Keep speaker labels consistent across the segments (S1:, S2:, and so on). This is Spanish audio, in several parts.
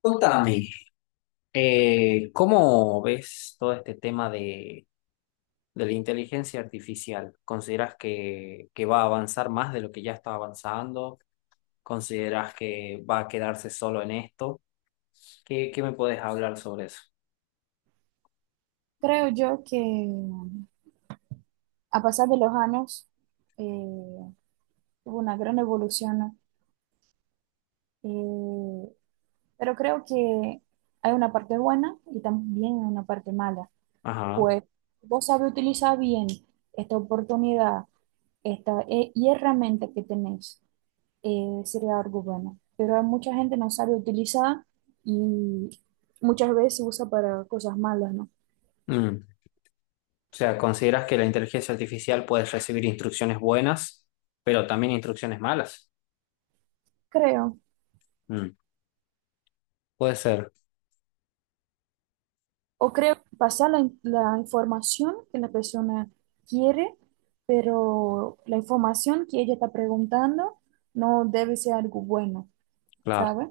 S1: Contame, ¿cómo ves todo este tema de la inteligencia artificial? ¿Consideras que va a avanzar más de lo que ya está avanzando? ¿Consideras que va a quedarse solo en esto? ¿Qué me puedes hablar sobre eso?
S2: Creo yo que a pasar de los años eh, hubo una gran evolución, ¿no? Eh, pero creo que hay una parte buena y también una parte mala.
S1: Ajá.
S2: Pues vos sabés utilizar bien esta oportunidad esta, y herramienta que tenés, sería algo bueno. Pero hay mucha gente no sabe utilizar y muchas veces usa para cosas malas, ¿no?
S1: Mm. O sea, ¿consideras que la inteligencia artificial puede recibir instrucciones buenas, pero también instrucciones malas?
S2: Creo
S1: Mm. Puede ser,
S2: O creo que pasa la información que la persona quiere, pero la información que ella está preguntando no debe ser algo bueno,
S1: claro.
S2: ¿sabe?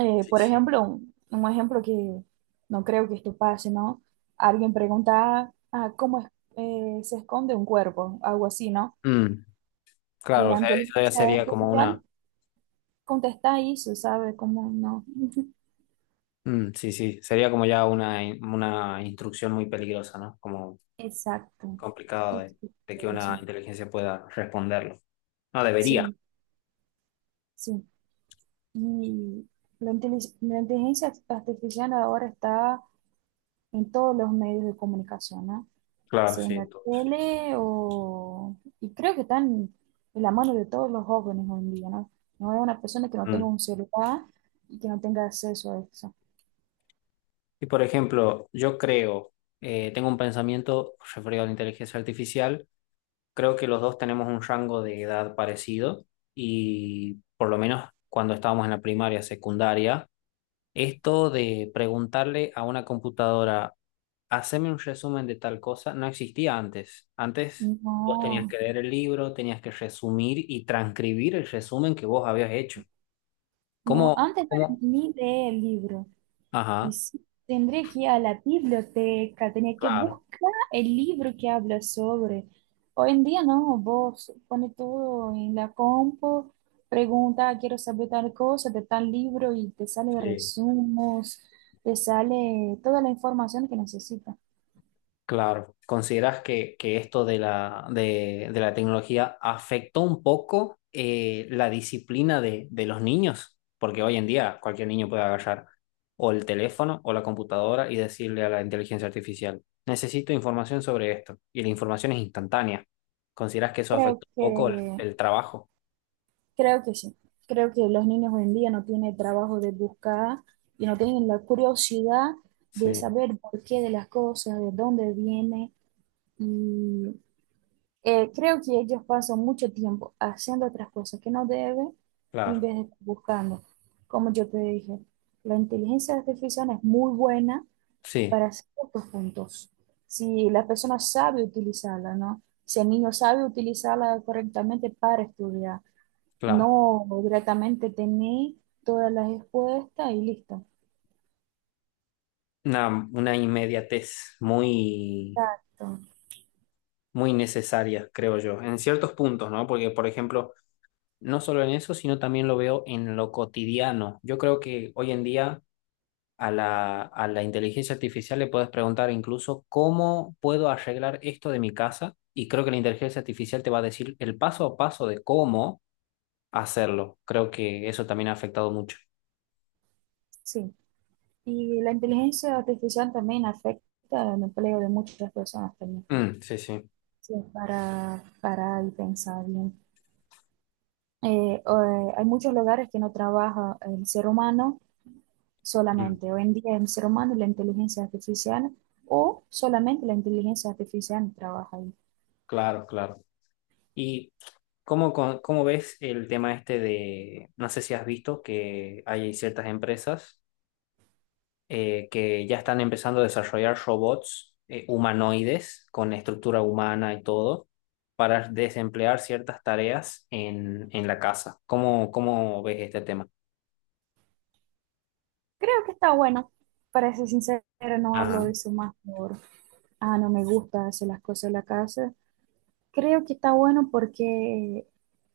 S1: Sí,
S2: Por
S1: sí.
S2: ejemplo, un ejemplo que no creo que esto pase, ¿no? Alguien pregunta, ¿cómo se esconde un cuerpo? Algo así, ¿no?
S1: Mm.
S2: Y
S1: Claro, o
S2: la
S1: sea, eso ya
S2: inteligencia
S1: sería como
S2: artificial
S1: una...
S2: contesta eso, ¿sabe? Como no.
S1: Mm, sí, sí, sería como ya una instrucción muy peligrosa, ¿no? Como
S2: Exacto.
S1: complicado
S2: Exacto,
S1: de que una inteligencia pueda responderlo. No debería.
S2: sí, sí. Y la inteligencia artificial ahora está en todos los medios de comunicación, ¿no?
S1: Claro,
S2: Sea
S1: sí,
S2: en la
S1: entonces.
S2: tele o... Y creo que están en la mano de todos los jóvenes hoy en día, ¿no? No hay una persona que no tenga
S1: Mm.
S2: un celular y que no tenga acceso a eso.
S1: Y por ejemplo, yo creo, tengo un pensamiento referido a la inteligencia artificial, creo que los dos tenemos un rango de edad parecido y por lo menos cuando estábamos en la primaria, secundaria, esto de preguntarle a una computadora haceme un resumen de tal cosa, no existía antes. Antes vos tenías
S2: No,
S1: que leer el libro, tenías que resumir y transcribir el resumen que vos habías hecho.
S2: no,
S1: ¿Cómo?
S2: antes no era
S1: ¿Cómo?
S2: ni de libro. Y
S1: Ajá,
S2: sí, tendría que ir a la biblioteca, tenía que
S1: claro.
S2: buscar el libro que habla sobre. Hoy en día no, vos pones todo en la compu, pregunta, "Ah, quiero saber tal cosa de tal libro y te sale
S1: Sí.
S2: resumos, te sale toda la información que necesitas.
S1: Claro, ¿consideras que esto de de la tecnología afectó un poco la disciplina de los niños? Porque hoy en día cualquier niño puede agarrar o el teléfono o la computadora y decirle a la inteligencia artificial, necesito información sobre esto. Y la información es instantánea. ¿Consideras que eso
S2: Creo
S1: afectó un
S2: que,
S1: poco el trabajo?
S2: creo que sí. Creo que los niños hoy en día no tienen el trabajo de buscar y no tienen la curiosidad de
S1: Sí,
S2: saber por qué de las cosas, de dónde viene y creo que ellos pasan mucho tiempo haciendo otras cosas que no deben en
S1: claro,
S2: vez de estar buscando. Como yo te dije, la inteligencia artificial es muy buena
S1: sí,
S2: para ciertos puntos. Si la persona sabe utilizarla, ¿no? Si el niño sabe utilizarla correctamente para estudiar,
S1: claro.
S2: no directamente tener todas las respuestas y listo.
S1: Una, una inmediatez muy,
S2: Exacto,
S1: muy necesaria, creo yo, en ciertos puntos, ¿no? Porque, por ejemplo, no solo en eso, sino también lo veo en lo cotidiano. Yo creo que hoy en día a a la inteligencia artificial le puedes preguntar incluso cómo puedo arreglar esto de mi casa y creo que la inteligencia artificial te va a decir el paso a paso de cómo hacerlo. Creo que eso también ha afectado mucho.
S2: sí. Y la inteligencia artificial también afecta el empleo de muchas personas también.
S1: Mm, sí, sí.
S2: Sí, para parar y pensar bien. Hay muchos lugares que no trabaja el ser humano
S1: Mm,
S2: solamente. Hoy en día el ser humano y la inteligencia artificial o solamente la inteligencia artificial trabaja ahí.
S1: claro, claro. ¿Y cómo ves el tema este de, no sé si has visto que hay ciertas empresas? Eh, que ya están empezando a desarrollar robots humanoides con estructura humana y todo para desemplear ciertas tareas en la casa. ¿Cómo ves este tema?
S2: Creo que está bueno. Para ser sincera no hablo
S1: Ajá,
S2: de eso más por, ah, no me gusta hacer las cosas en la casa. Creo que está bueno porque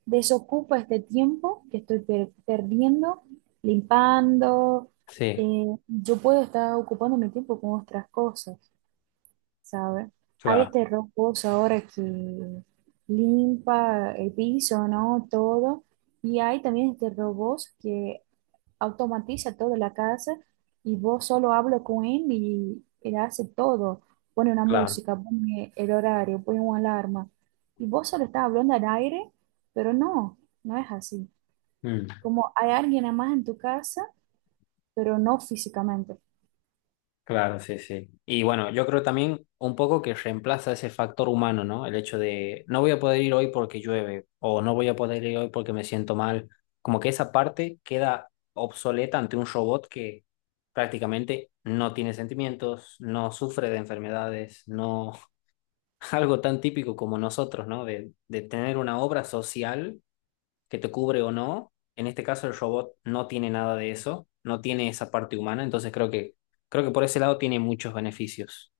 S2: desocupa este tiempo que estoy perdiendo, limpando.
S1: sí,
S2: Eh, yo puedo estar ocupando mi tiempo con otras cosas, ¿sabes? Hay
S1: claro,
S2: este robots ahora que limpa el piso, ¿no? Todo. Y hay también este robots que automatiza toda la casa y vos solo hablas con él y él hace todo. Pone una
S1: claro.
S2: música, pone el horario, pone una alarma. Y vos solo estás hablando al aire, pero no, no es así.
S1: Mm.
S2: Como hay alguien más en tu casa, pero no físicamente.
S1: Claro, sí, sí. Y bueno, yo creo también un poco que reemplaza ese factor humano, ¿no? El hecho de no voy a poder ir hoy porque llueve o no voy a poder ir hoy porque me siento mal. Como que esa parte queda obsoleta ante un robot que prácticamente no tiene sentimientos, no sufre de enfermedades, no... Algo tan típico como nosotros, ¿no? De tener una obra social que te cubre o no. En este caso el robot no tiene nada de eso, no tiene esa parte humana, entonces creo que por ese lado tiene muchos beneficios.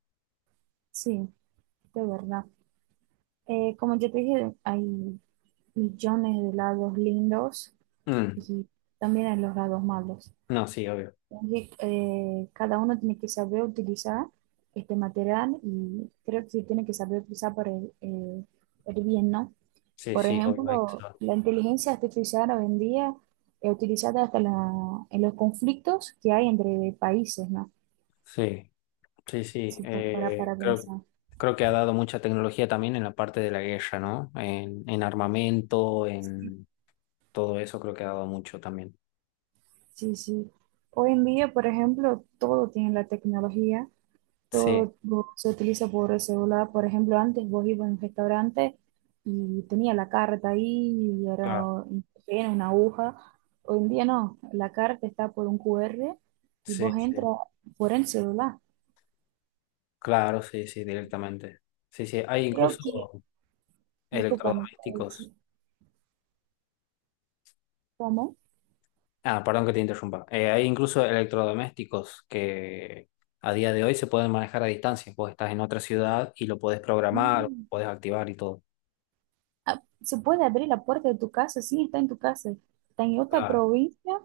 S2: Sí, de verdad. Como ya te dije, hay millones de lados lindos
S1: Mm.
S2: y también hay los lados malos.
S1: No, sí, obvio.
S2: Entonces, cada uno tiene que saber utilizar este material y creo que tiene que saber utilizar para el bien, ¿no?
S1: Sí,
S2: Por
S1: sí, obvio. Hay que
S2: ejemplo,
S1: saber.
S2: la inteligencia artificial hoy en día es utilizada hasta en los conflictos que hay entre países, ¿no?
S1: Sí, sí, sí.
S2: Si po- para,
S1: Eh,
S2: para pensar.
S1: creo que ha dado mucha tecnología también en la parte de la guerra, ¿no? En armamento, en todo eso creo que ha dado mucho también.
S2: Sí, sí. Hoy en día, por ejemplo, todo tiene la tecnología
S1: Sí,
S2: todo se utiliza por el celular. Por ejemplo, antes vos ibas a un restaurante y tenía la carta ahí y era
S1: claro,
S2: un papel, una aguja. Hoy en día no, la carta está por un QR y
S1: sí,
S2: vos
S1: sí.
S2: entras por el celular.
S1: Claro, sí, sí, directamente. Sí, sí, hay
S2: Creo que,
S1: incluso
S2: disculpame,
S1: electrodomésticos.
S2: ¿cómo?
S1: Ah, perdón que te interrumpa. Hay incluso electrodomésticos que a día de hoy se pueden manejar a distancia. Vos estás en otra ciudad y lo podés programar,
S2: Mm.
S1: podés activar y todo.
S2: Ah, se puede abrir la puerta de tu casa, sí, está en tu casa, está en otra
S1: Claro.
S2: provincia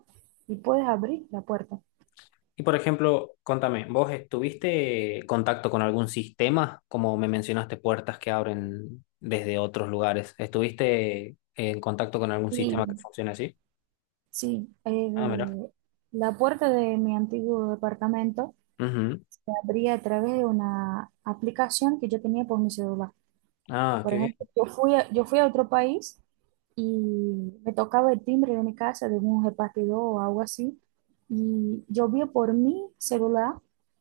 S2: y puedes abrir la puerta.
S1: Y por ejemplo, contame, ¿vos estuviste en contacto con algún sistema? Como me mencionaste, puertas que abren desde otros lugares. ¿Estuviste en contacto con algún sistema que
S2: Sí,
S1: funcione así?
S2: sí,
S1: Ah, mira.
S2: la puerta de mi antiguo departamento
S1: Ujú.
S2: se abría a través de una aplicación que yo tenía por mi celular.
S1: Ah,
S2: Por
S1: qué
S2: ejemplo,
S1: bien.
S2: yo fui a otro país y me tocaba el timbre de mi casa de un repartidor o algo así, y yo vi por mi celular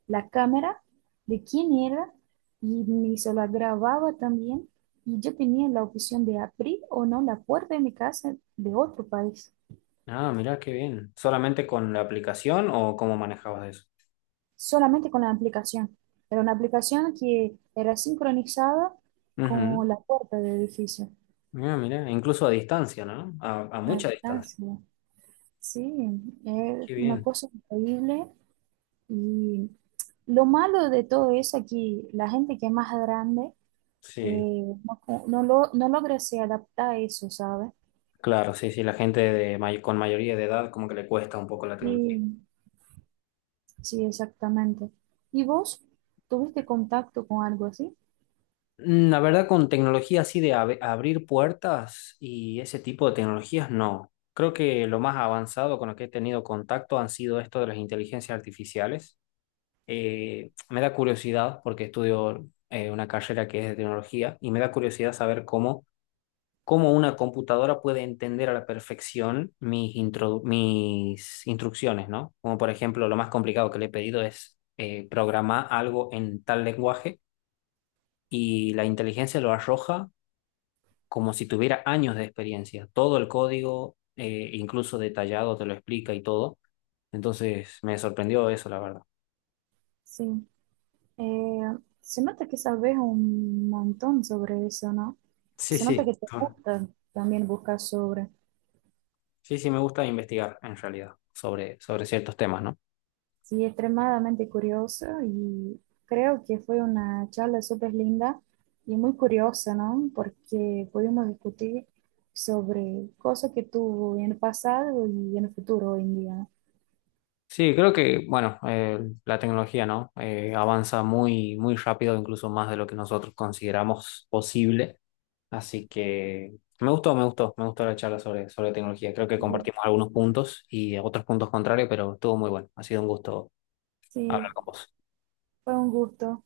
S2: la cámara de quién era y mi celular grababa también, y yo tenía la opción de abrir o no la puerta de mi casa de otro país.
S1: Ah, mira, qué bien. ¿Solamente con la aplicación o cómo manejabas
S2: Solamente con la aplicación. Era una aplicación que era sincronizada
S1: eso?
S2: con la puerta del edificio.
S1: Mira, mira, incluso a distancia, ¿no? A
S2: A
S1: mucha distancia.
S2: distancia. Sí, es
S1: Qué
S2: una
S1: bien.
S2: cosa increíble. Y lo malo de todo eso es que la gente que es más grande
S1: Sí,
S2: eh, no, no logra se adaptar a eso, ¿sabes?
S1: claro, sí, sí, la gente de con mayoría de edad como que le cuesta un poco la tecnología.
S2: Sí, sí, exactamente. ¿Y vos tuviste contacto con algo así?
S1: Mm. La verdad, con tecnología así de abrir puertas y ese tipo de tecnologías, no. Creo que lo más avanzado con lo que he tenido contacto han sido esto de las inteligencias artificiales. Me da curiosidad porque estudio una carrera que es de tecnología y me da curiosidad saber cómo una computadora puede entender a la perfección mis instrucciones, ¿no? Como por ejemplo, lo más complicado que le he pedido es programar algo en tal lenguaje y la inteligencia lo arroja como si tuviera años de experiencia. Todo el código, incluso detallado, te lo explica y todo. Entonces, me sorprendió eso, la verdad.
S2: Sí. Eh, se nota que sabes un montón sobre eso, ¿no?
S1: Sí,
S2: Se nota
S1: sí.
S2: que te
S1: Ah,
S2: gusta también buscar sobre.
S1: sí, sí, me gusta investigar en realidad sobre, sobre ciertos temas, ¿no?
S2: Sí, extremadamente curiosa y creo que fue una charla súper linda y muy curiosa, ¿no? Porque pudimos discutir sobre cosas que tuvo en el pasado y en el futuro hoy en día.
S1: Sí, creo que, bueno, la tecnología, ¿no? Avanza muy, muy rápido, incluso más de lo que nosotros consideramos posible. Así que me gustó la charla sobre, sobre tecnología. Creo que compartimos
S2: Y
S1: algunos puntos y otros puntos contrarios, pero estuvo muy bueno. Ha sido un gusto
S2: sí,
S1: hablar con vos.
S2: fue un gusto.